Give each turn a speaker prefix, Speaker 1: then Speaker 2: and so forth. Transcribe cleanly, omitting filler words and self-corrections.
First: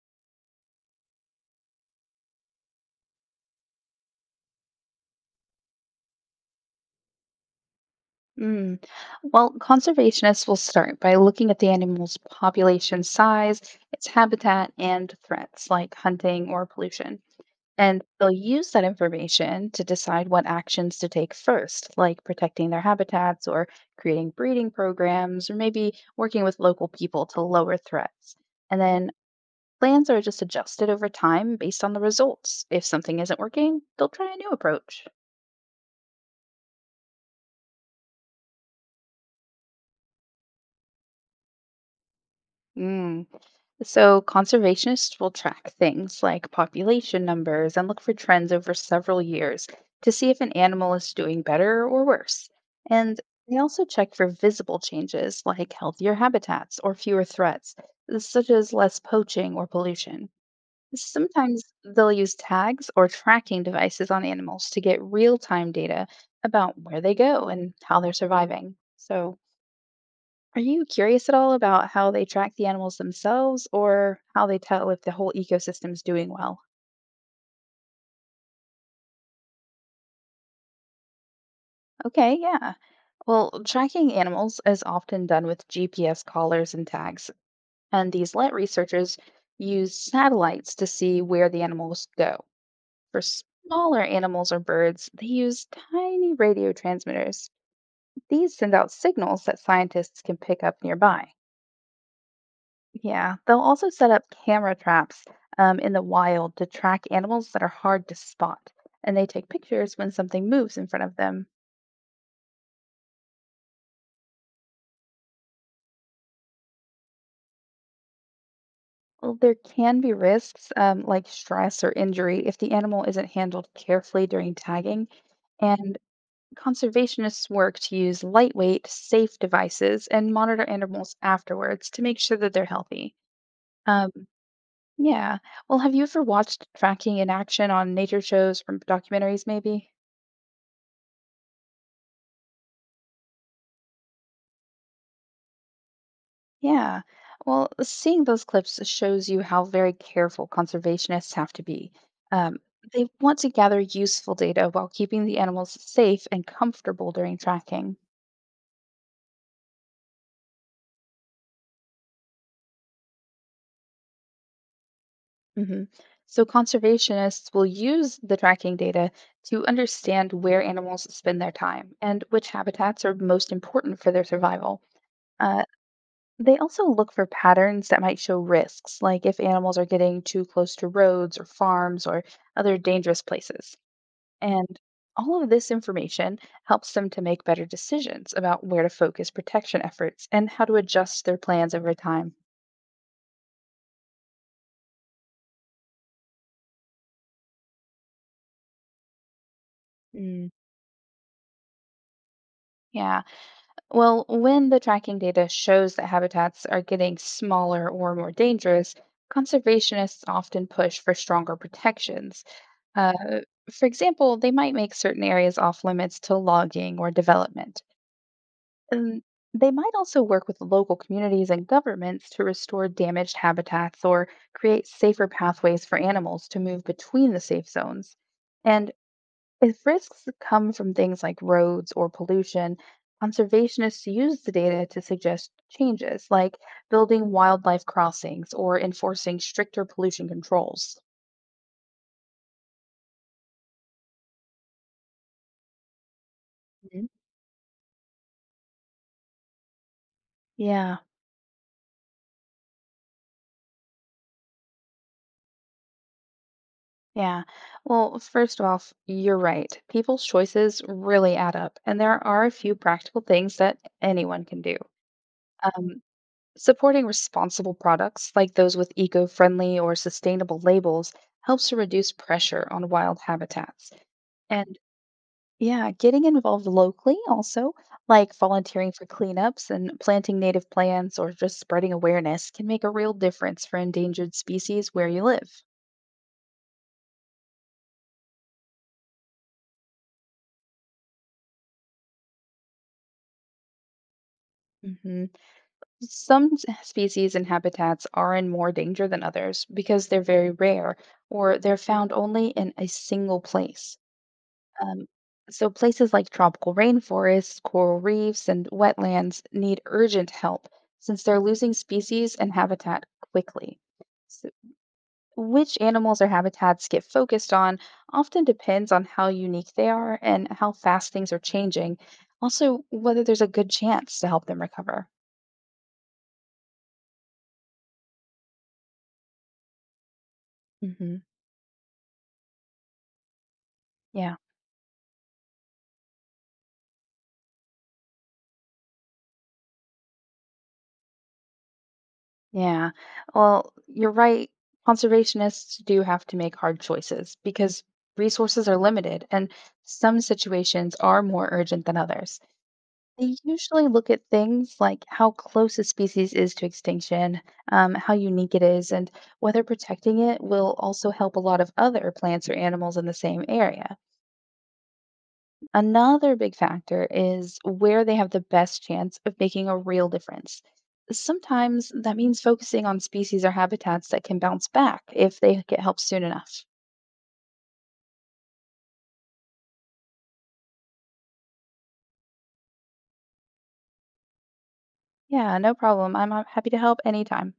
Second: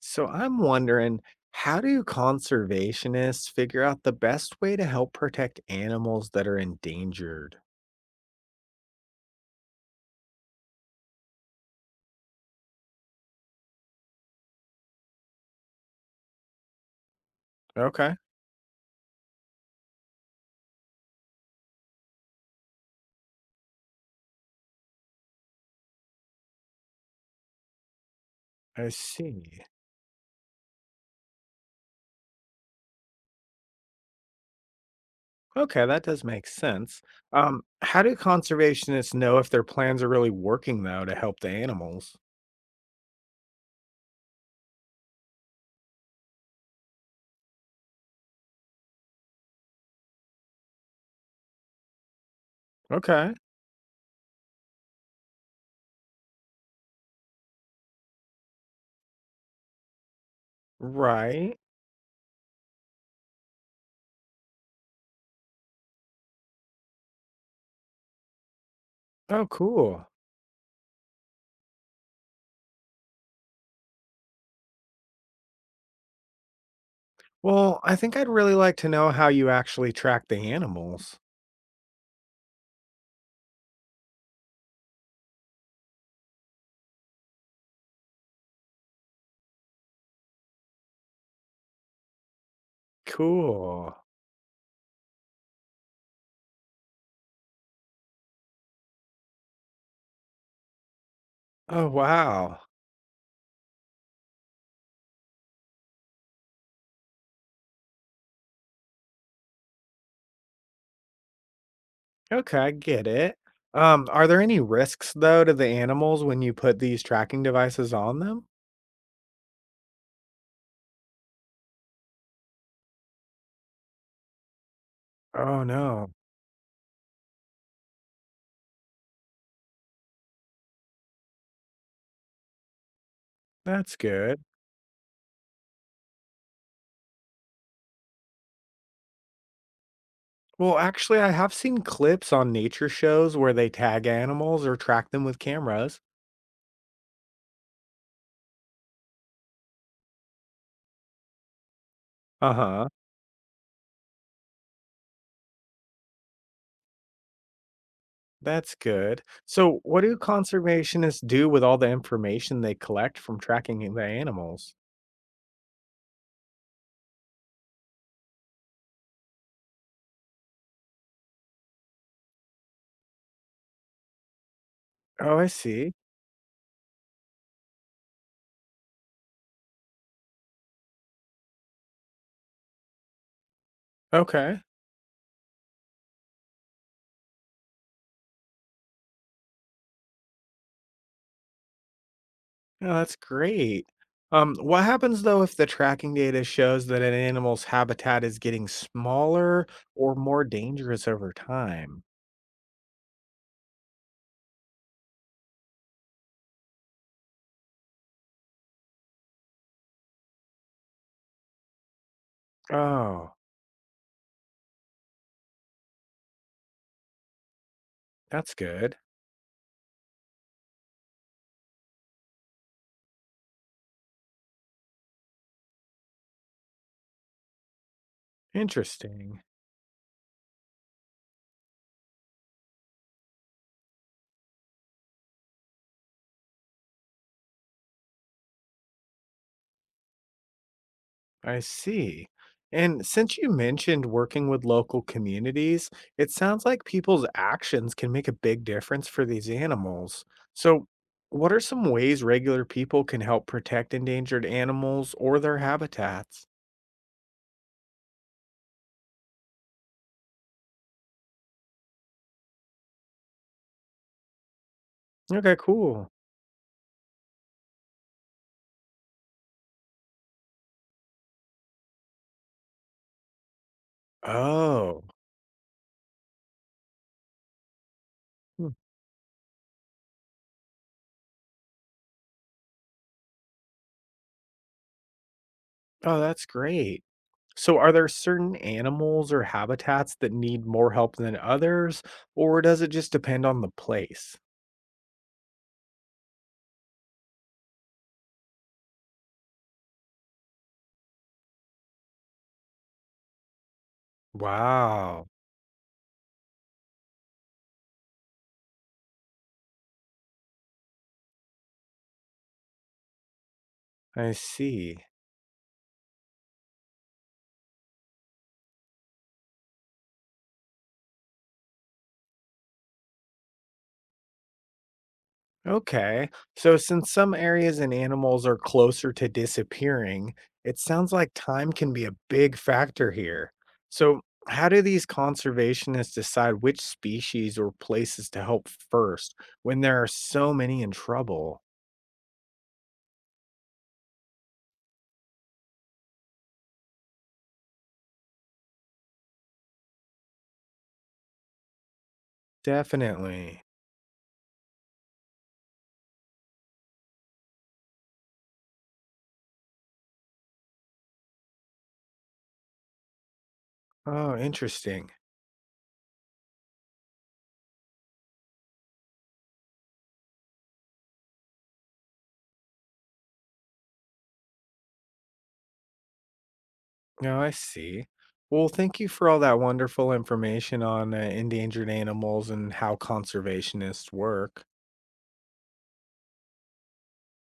Speaker 1: So I'm wondering, how do conservationists figure out the best way to help protect animals that are endangered?
Speaker 2: Mm. Well, conservationists will start by looking at the animal's population size, its habitat, and threats like hunting or pollution. And
Speaker 1: Okay,
Speaker 2: they'll use that information to decide what actions to take first, like protecting their habitats or creating breeding programs or maybe working with local people to lower threats. And
Speaker 1: I
Speaker 2: then
Speaker 1: see.
Speaker 2: plans are just adjusted over time based on the results. If something isn't working, they'll try a new approach.
Speaker 1: Okay, that does make sense. How do conservationists know if their plans are really working though to help the animals?
Speaker 2: Mm. So, conservationists will track things like population numbers and look for trends over several years to see if an animal is doing better or worse. And
Speaker 1: Okay,
Speaker 2: they also check for visible changes like healthier habitats or fewer threats, such as less poaching or pollution.
Speaker 1: right.
Speaker 2: Sometimes they'll use tags or tracking devices on animals to get real time data about where they go and how they're surviving. So,
Speaker 1: Oh, cool.
Speaker 2: are you curious at all about how they track the animals themselves or how they tell if the whole ecosystem's doing well?
Speaker 1: Well, I think I'd really like to know how you actually track the animals.
Speaker 2: Okay, yeah. Well, tracking animals is often done with GPS collars and tags, and these let researchers use satellites to see where the animals go. For
Speaker 1: Cool.
Speaker 2: smaller animals or birds, they use tiny radio transmitters. These send out signals that scientists can pick up nearby.
Speaker 1: Oh, wow.
Speaker 2: Yeah, they'll also set up camera traps in the wild to track animals that are hard to spot, and they take pictures when something moves in front of them.
Speaker 1: Okay, I get it. Are there any risks though to the animals when you put these tracking devices on them?
Speaker 2: Well, there can be risks like stress or injury if the animal isn't handled carefully during tagging,
Speaker 1: Oh
Speaker 2: and
Speaker 1: no,
Speaker 2: conservationists work to use lightweight, safe devices and monitor animals afterwards to make sure that they're healthy.
Speaker 1: that's
Speaker 2: Um,
Speaker 1: good.
Speaker 2: yeah. Well, have you ever watched tracking in action on nature shows or documentaries, maybe?
Speaker 1: Well, actually, I have seen clips on nature shows where they tag animals or track them with cameras.
Speaker 2: Yeah. Well, seeing those clips shows you how very careful conservationists have to be.
Speaker 1: Uh
Speaker 2: Um,
Speaker 1: huh.
Speaker 2: they want to gather useful data while keeping the animals safe and comfortable during tracking.
Speaker 1: That's good. So, what do conservationists do with all the information they collect from tracking the animals?
Speaker 2: hmm So, conservationists will use the tracking data to understand where animals spend their time and which habitats are most important for their survival.
Speaker 1: Oh, I
Speaker 2: Uh,
Speaker 1: see.
Speaker 2: they also look for patterns that might show risks, like if animals are getting too close to roads or farms or other dangerous places.
Speaker 1: Okay.
Speaker 2: And all of this information helps them to make better decisions about where to focus protection efforts and how to adjust their plans over time.
Speaker 1: Oh, that's great. What happens though if the tracking data shows that an animal's habitat is getting smaller or more
Speaker 2: Mm.
Speaker 1: dangerous over time?
Speaker 2: Yeah. Well, when the tracking data shows that habitats are getting smaller or more dangerous, conservationists often push for stronger protections. Uh,
Speaker 1: Oh,
Speaker 2: for example, they might make certain areas off limits to logging or development.
Speaker 1: that's good.
Speaker 2: Um, they might also work with local communities and governments to restore damaged habitats or create safer pathways for animals to move between the safe zones. And
Speaker 1: Interesting.
Speaker 2: if risks come from things like roads or pollution, conservationists use the data to suggest changes, like building wildlife crossings or enforcing stricter pollution controls.
Speaker 1: I see. And since you mentioned working with local communities, it sounds like
Speaker 2: Mhm.
Speaker 1: people's actions can make a big difference for these animals. So,
Speaker 2: Yeah.
Speaker 1: what are some ways regular people can help protect endangered animals or their habitats?
Speaker 2: Yeah. Well, first off, you're right. People's choices really add up, and there are a few practical things that anyone can do.
Speaker 1: Okay,
Speaker 2: Um,
Speaker 1: cool.
Speaker 2: supporting responsible products, like those with eco-friendly or sustainable labels, helps to reduce pressure on wild habitats. And
Speaker 1: Oh,
Speaker 2: yeah, getting involved locally also, like
Speaker 1: hmm.
Speaker 2: volunteering for cleanups and planting native plants or just spreading awareness, can make a real difference for endangered species where you live.
Speaker 1: Oh, that's great. So, are there certain animals or habitats that need more help than others, or does it just depend on the place?
Speaker 2: hmm Some species and habitats are in more danger than others because they're very rare or they're found only in a single place. Um,
Speaker 1: Wow,
Speaker 2: so, places like tropical rainforests, coral reefs, and wetlands need urgent help since they're losing species and habitat quickly.
Speaker 1: I
Speaker 2: So
Speaker 1: see.
Speaker 2: which animals or habitats get focused on often depends on how unique they are and how fast things are changing. Also, whether there's a good chance to help them recover.
Speaker 1: Okay, so since some areas and animals are closer to disappearing, it sounds
Speaker 2: hmm
Speaker 1: like time can be a big factor here. So,
Speaker 2: Yeah.
Speaker 1: how do these conservationists decide which species or places to help first when there are so many in trouble?
Speaker 2: Yeah. Well, you're right. Conservationists do have to make hard choices because resources are limited and some situations are more urgent than others. They
Speaker 1: Definitely.
Speaker 2: usually look at things like how close a species is to extinction, how unique it is, and whether protecting it will also help a lot of other plants or animals in the same area.
Speaker 1: Oh, interesting.
Speaker 2: Another big factor is where they have the best chance of making a real difference. Sometimes that means focusing on species or habitats that can bounce back if they get help soon enough.
Speaker 1: Oh, I see. Well, thank you for all that wonderful information on endangered animals and how conservationists work.
Speaker 2: Yeah, no problem. I'm happy to help anytime.